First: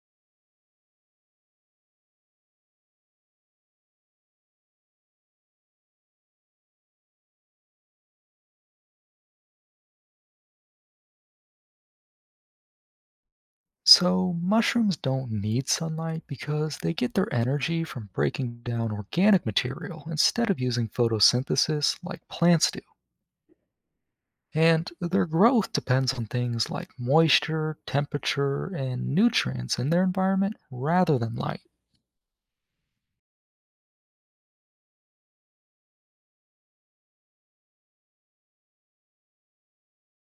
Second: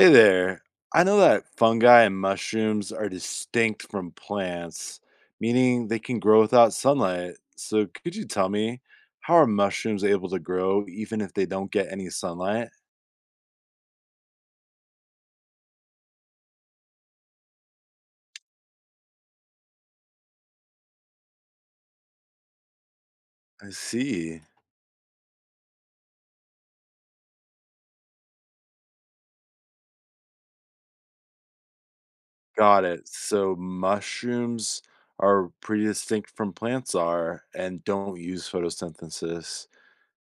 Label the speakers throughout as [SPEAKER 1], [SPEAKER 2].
[SPEAKER 1] Hey there. I know that fungi and mushrooms are distinct from plants, meaning they can grow without sunlight. So, could you tell me, how are mushrooms able to grow even if they don't get any sunlight?
[SPEAKER 2] So, mushrooms don't need sunlight because they get their energy from breaking down organic material instead of using photosynthesis like plants do.
[SPEAKER 1] I see.
[SPEAKER 2] And their growth depends on things like moisture, temperature, and nutrients in their environment rather than light.
[SPEAKER 1] Got it. So, mushrooms are pretty distinct from plants are and don't use photosynthesis.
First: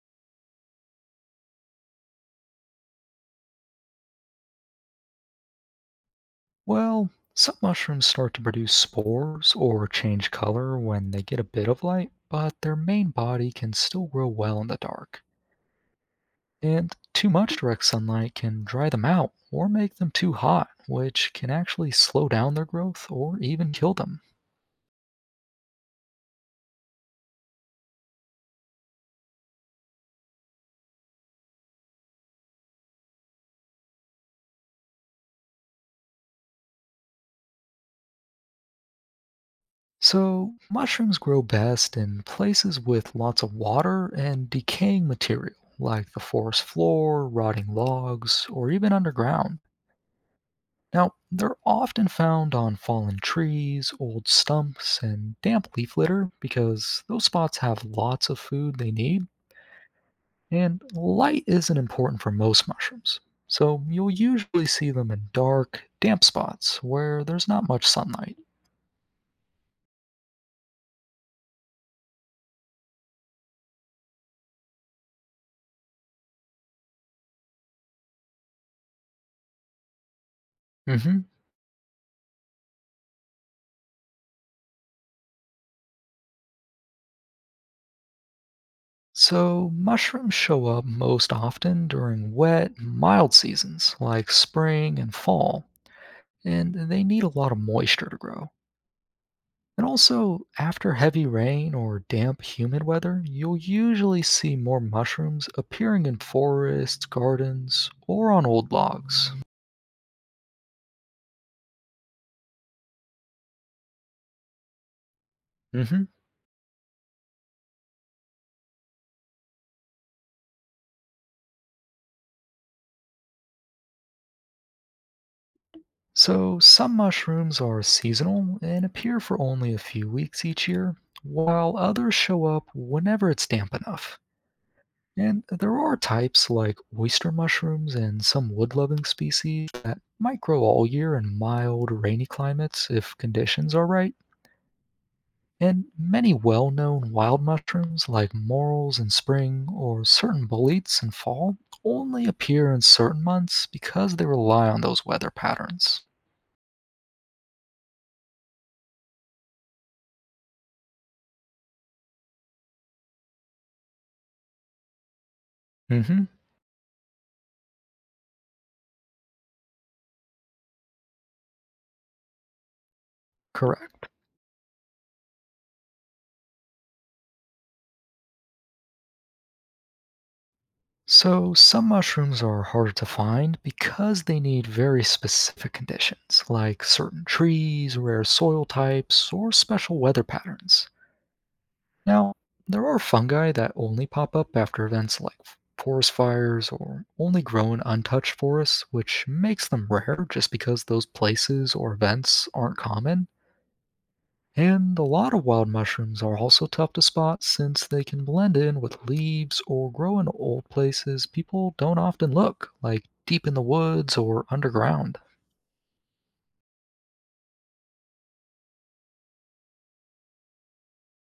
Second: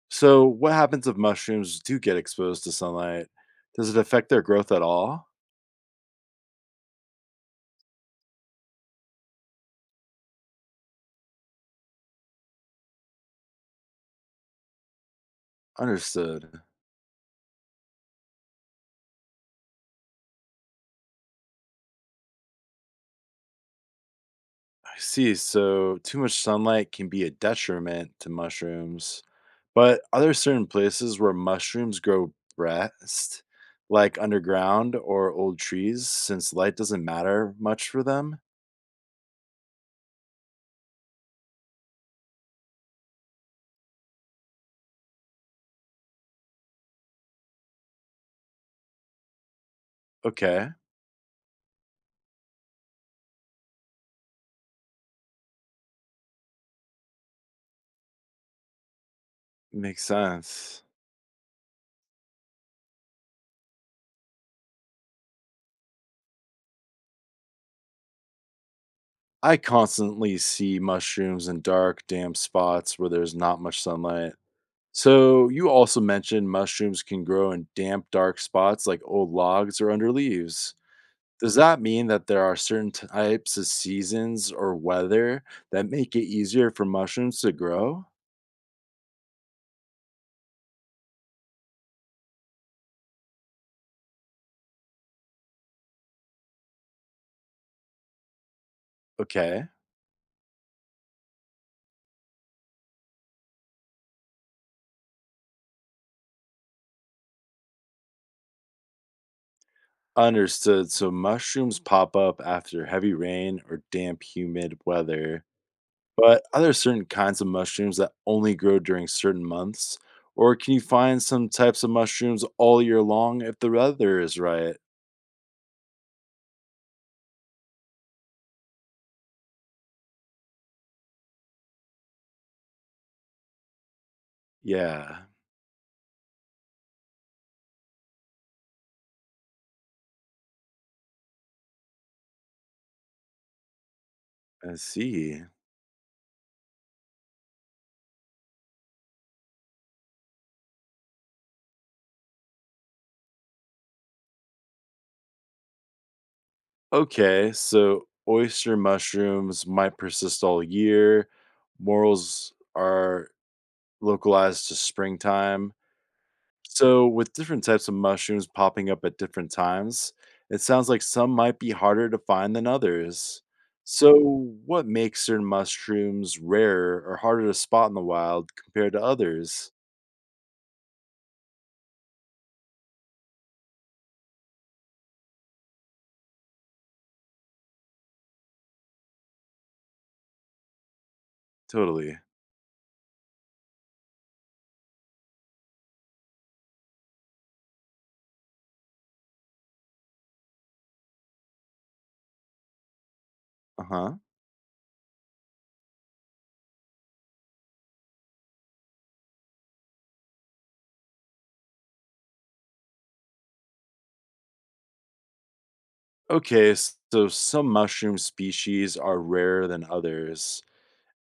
[SPEAKER 1] So, what happens if mushrooms do get exposed to sunlight? Does it affect their growth at all?
[SPEAKER 2] Well, some mushrooms start to produce spores or change color when they get a bit of light, but their main body can still grow well in the dark.
[SPEAKER 1] Understood.
[SPEAKER 2] And too much direct sunlight can dry them out or make them too hot, which can actually slow down their growth or even kill them.
[SPEAKER 1] I see. So, too much sunlight can be a detriment to mushrooms. But are there certain places where mushrooms grow best, like underground or old trees, since light doesn't matter much for them?
[SPEAKER 2] So, mushrooms grow best in places with lots of water and decaying material, like the forest floor, rotting logs, or even underground.
[SPEAKER 1] Okay,
[SPEAKER 2] Now, they're often found on fallen trees, old stumps, and damp leaf litter because those spots have lots of food they need.
[SPEAKER 1] makes
[SPEAKER 2] And
[SPEAKER 1] sense.
[SPEAKER 2] light isn't important for most mushrooms, so you'll usually see them in dark, damp spots where there's not much sunlight.
[SPEAKER 1] I constantly see mushrooms in dark, damp spots where there's not much sunlight. So, you also mentioned mushrooms can grow in damp, dark spots like old logs or under leaves.
[SPEAKER 2] Hmm.
[SPEAKER 1] Does that mean that there are certain types of seasons or weather that make it easier for mushrooms to grow?
[SPEAKER 2] So, mushrooms show up most often during wet, mild seasons like spring and fall, and they need a lot of moisture to grow.
[SPEAKER 1] Okay,
[SPEAKER 2] And also, after heavy rain or damp, humid weather, you'll usually see more mushrooms appearing in forests, gardens, or on old logs.
[SPEAKER 1] understood. So mushrooms pop up after heavy rain or damp, humid weather.
[SPEAKER 2] Hmm.
[SPEAKER 1] But are there certain kinds of mushrooms that only grow during certain months? Or can you find some types of mushrooms all year long if the weather is right?
[SPEAKER 2] So, some mushrooms are seasonal and appear for only a few weeks each year, while others show up whenever it's damp enough.
[SPEAKER 1] Yeah,
[SPEAKER 2] And there are types like oyster mushrooms and some wood loving species that might grow all year in mild, rainy climates if conditions are right.
[SPEAKER 1] I see.
[SPEAKER 2] And many well known wild mushrooms like morels in spring or certain boletes in fall only appear in certain months because they rely on those weather patterns.
[SPEAKER 1] Okay, so oyster mushrooms might persist all year. Morals are localized to springtime.
[SPEAKER 2] Mm hmm.
[SPEAKER 1] So, with different types of mushrooms popping up at different times, it sounds like some might be harder to find than others.
[SPEAKER 2] Correct.
[SPEAKER 1] So, what makes certain mushrooms rarer or harder to spot in the wild compared to others?
[SPEAKER 2] So, some mushrooms are harder to find because they need very specific conditions, like certain trees, rare soil types, or special weather patterns.
[SPEAKER 1] Totally.
[SPEAKER 2] Now, there are fungi that only pop up after events like forest fires or only grow in untouched forests, which makes them rare just because those places or events aren't common.
[SPEAKER 1] Uh huh.
[SPEAKER 2] And a lot of wild mushrooms are also tough to spot since they can blend in with leaves or grow in old places people don't often look, like deep in the woods or underground.
[SPEAKER 1] Okay, so some mushroom species are rarer than others.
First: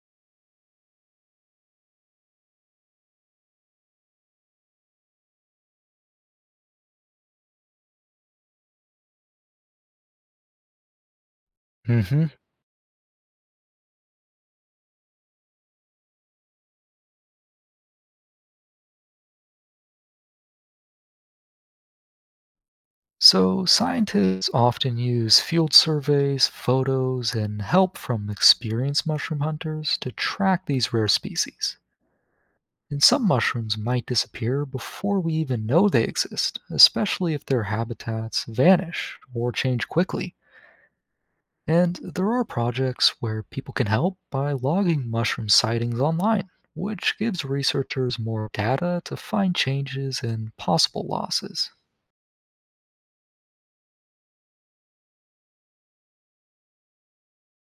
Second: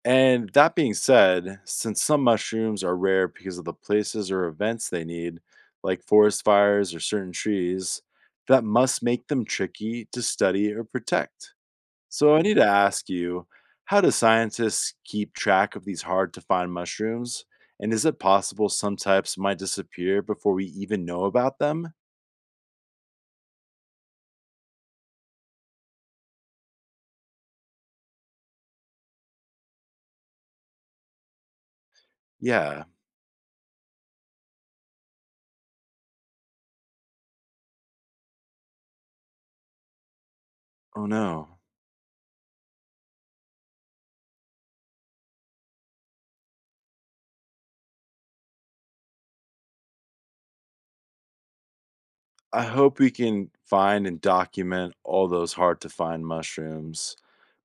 [SPEAKER 1] And that being said, since some mushrooms are rare because of the places or events they need, like forest fires or certain trees, that must make them tricky to study or protect.
[SPEAKER 2] Hmm.
[SPEAKER 1] So I need to ask you, how do scientists keep track of these hard to find mushrooms? And is it possible some types might disappear before we even know about them?
[SPEAKER 2] So, scientists often use field surveys, photos, and help from experienced mushroom hunters to track these rare species.
[SPEAKER 1] Yeah.
[SPEAKER 2] And some mushrooms might disappear before we even know they exist, especially if their habitats vanish or change quickly.
[SPEAKER 1] Oh no.
[SPEAKER 2] And there are projects where people can help by logging mushroom sightings online, which gives researchers more data to find changes and possible losses.
[SPEAKER 1] I hope we can find and document all those hard to find mushrooms.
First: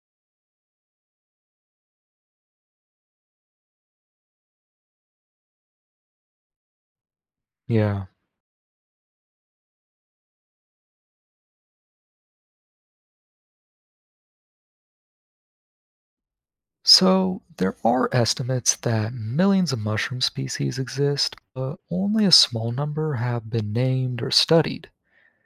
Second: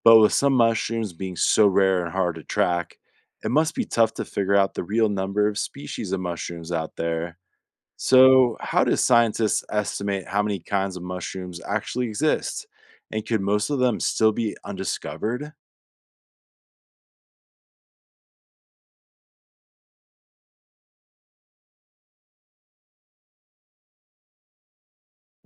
[SPEAKER 1] But with some mushrooms being so rare and hard to track, it must be tough to figure out the real number of species of mushrooms out there.
[SPEAKER 2] Yeah.
[SPEAKER 1] So, how do scientists estimate how many kinds of mushrooms actually exist? And could most of them still be undiscovered?
[SPEAKER 2] So, there are estimates that millions of mushroom species exist, but only a small number have been named or studied.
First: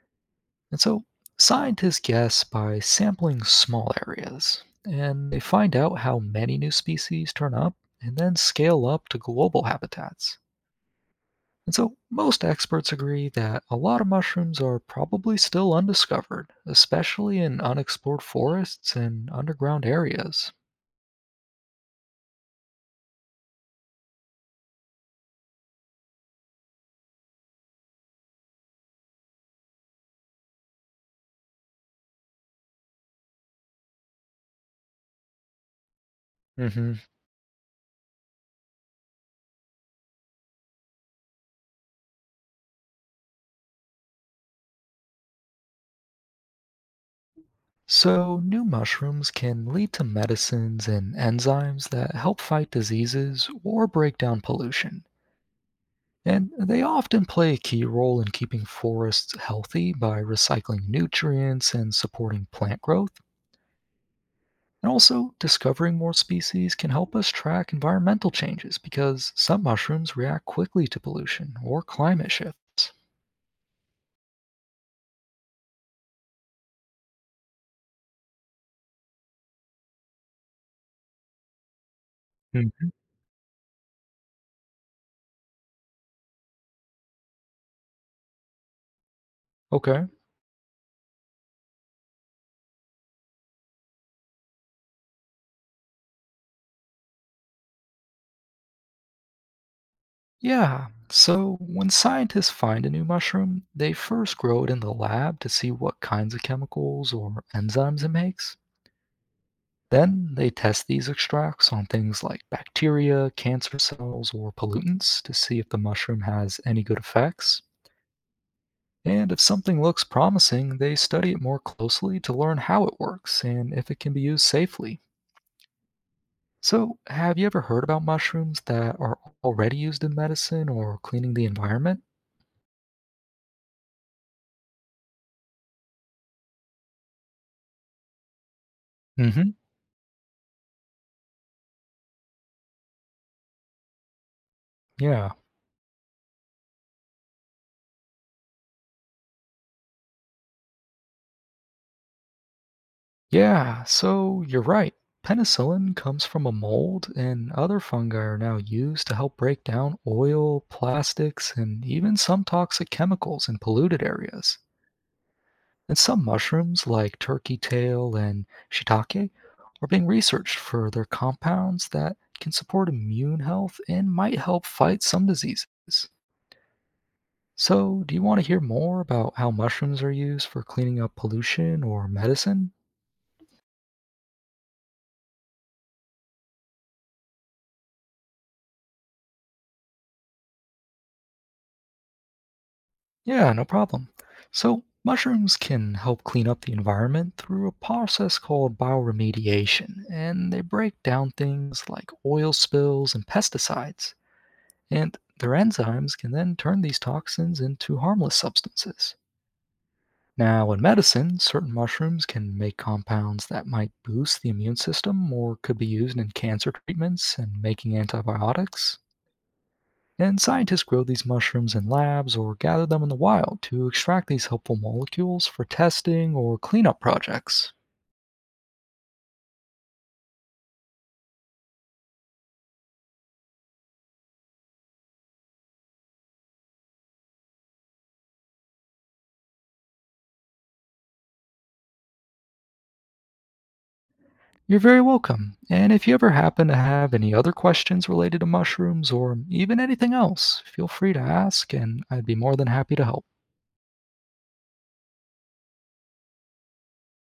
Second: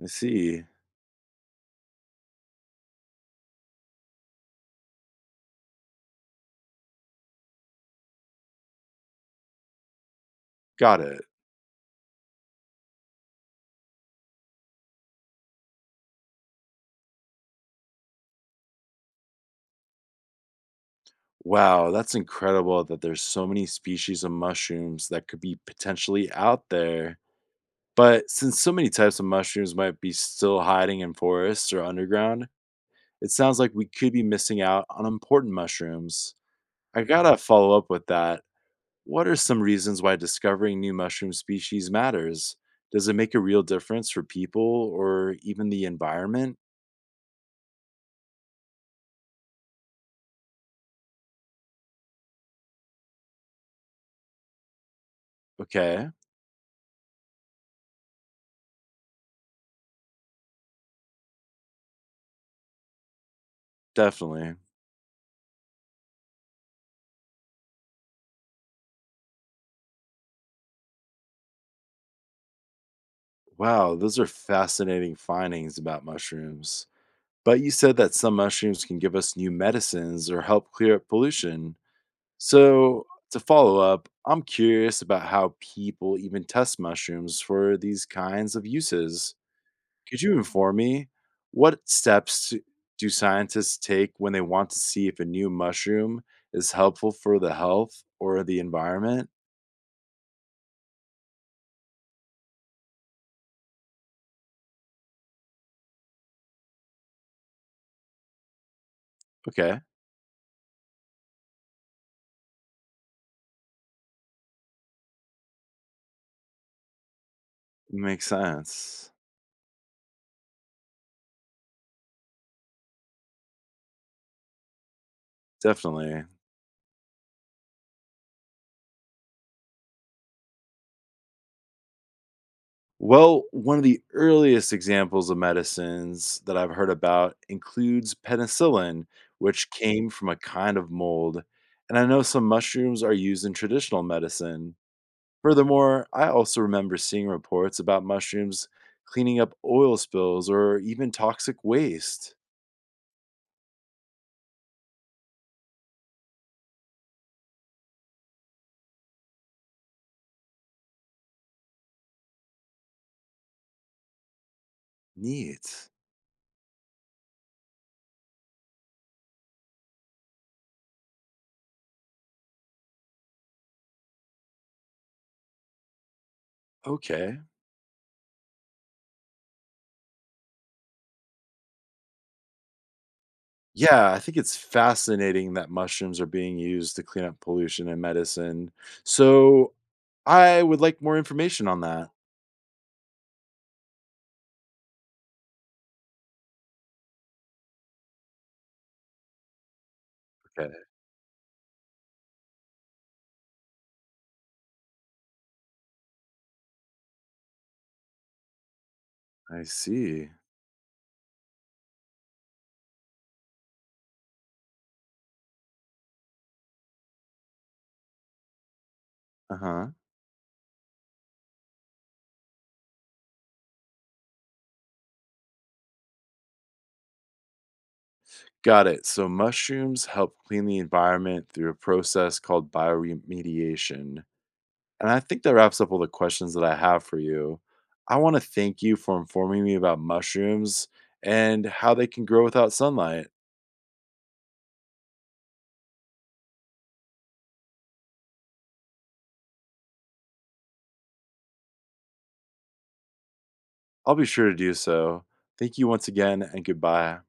[SPEAKER 1] I see.
[SPEAKER 2] And so, scientists guess by sampling small areas, and they find out how many new species turn up and then scale up to global habitats.
[SPEAKER 1] Got it.
[SPEAKER 2] And so, most experts agree that a lot of mushrooms are probably still undiscovered, especially in unexplored forests and underground areas.
[SPEAKER 1] Wow, that's incredible that there's so many species of mushrooms that could be potentially out there. But since so many types of mushrooms might be still hiding in forests or underground, it sounds like we could be missing out on important mushrooms.
[SPEAKER 2] Hmm.
[SPEAKER 1] I gotta follow up with that. What are some reasons why discovering new mushroom species matters? Does it make a real difference for people or even the environment?
[SPEAKER 2] So, new mushrooms can lead to medicines and enzymes that help fight diseases or break down pollution.
[SPEAKER 1] Okay,
[SPEAKER 2] And they often play a key role in keeping forests healthy by recycling nutrients and supporting plant growth.
[SPEAKER 1] definitely.
[SPEAKER 2] And also, discovering more species can help us track environmental changes because some mushrooms react quickly to pollution or climate shifts.
[SPEAKER 1] Wow, those are fascinating findings about mushrooms. But you said that some mushrooms can give us new medicines or help clear up pollution.
[SPEAKER 2] Mhm.
[SPEAKER 1] So, to follow up, I'm curious about how people even test mushrooms for these kinds of uses.
[SPEAKER 2] Okay.
[SPEAKER 1] Could you inform me, what steps do scientists take when they want to see if a new mushroom is helpful for the health or the environment?
[SPEAKER 2] Yeah. So, when scientists find a new mushroom, they first grow it in the lab to see what kinds of chemicals or enzymes it makes.
[SPEAKER 1] Okay,
[SPEAKER 2] Then they test these extracts on things like bacteria, cancer cells, or pollutants to see if the mushroom has any good effects.
[SPEAKER 1] makes sense.
[SPEAKER 2] And if something looks promising, they study it more closely to learn how it works and if it can be used safely.
[SPEAKER 1] Definitely.
[SPEAKER 2] So, have you ever heard about mushrooms that are already used in medicine or cleaning the environment?
[SPEAKER 1] Well, one of the earliest examples of medicines that I've heard about includes penicillin,
[SPEAKER 2] Hmm.
[SPEAKER 1] which came from a kind of mold. And I know some mushrooms are used in traditional medicine.
[SPEAKER 2] Yeah.
[SPEAKER 1] Furthermore, I also remember seeing reports about mushrooms cleaning up oil spills or even toxic waste.
[SPEAKER 2] Yeah, so you're right. Penicillin comes from a mold, and other fungi are now used to help break down oil, plastics, and even some toxic chemicals in polluted areas.
[SPEAKER 1] Neat.
[SPEAKER 2] And some mushrooms, like turkey tail and shiitake, are being researched for their compounds that can support immune health and might help fight some diseases.
[SPEAKER 1] Okay.
[SPEAKER 2] So, do you want to hear more about how mushrooms are used for cleaning up pollution or medicine?
[SPEAKER 1] Yeah, I think it's fascinating that mushrooms are being used to clean up pollution in medicine. So I would like more information on that.
[SPEAKER 2] Yeah, no problem. So, mushrooms can help clean up the environment through a process called bioremediation, and they
[SPEAKER 1] Okay.
[SPEAKER 2] break down things like oil spills and pesticides. And their enzymes can then turn these toxins into harmless substances.
[SPEAKER 1] I see.
[SPEAKER 2] Now, in medicine, certain mushrooms can make compounds that might boost the immune system or could be used in cancer treatments and making antibiotics.
[SPEAKER 1] Uh huh.
[SPEAKER 2] And scientists grow these mushrooms in labs or gather them in the wild to extract these helpful molecules for testing or cleanup projects.
[SPEAKER 1] Got it. So mushrooms help clean the environment through a process called bioremediation. And I think that wraps up all the questions that I have for you. I want to thank you for informing me about mushrooms and how they can grow without sunlight.
[SPEAKER 2] You're very welcome. And if you ever happen to have any other questions related to mushrooms or even anything else, feel free to ask, and I'd be more than happy to help.
[SPEAKER 1] I'll be sure to do so. Thank you once again, and goodbye.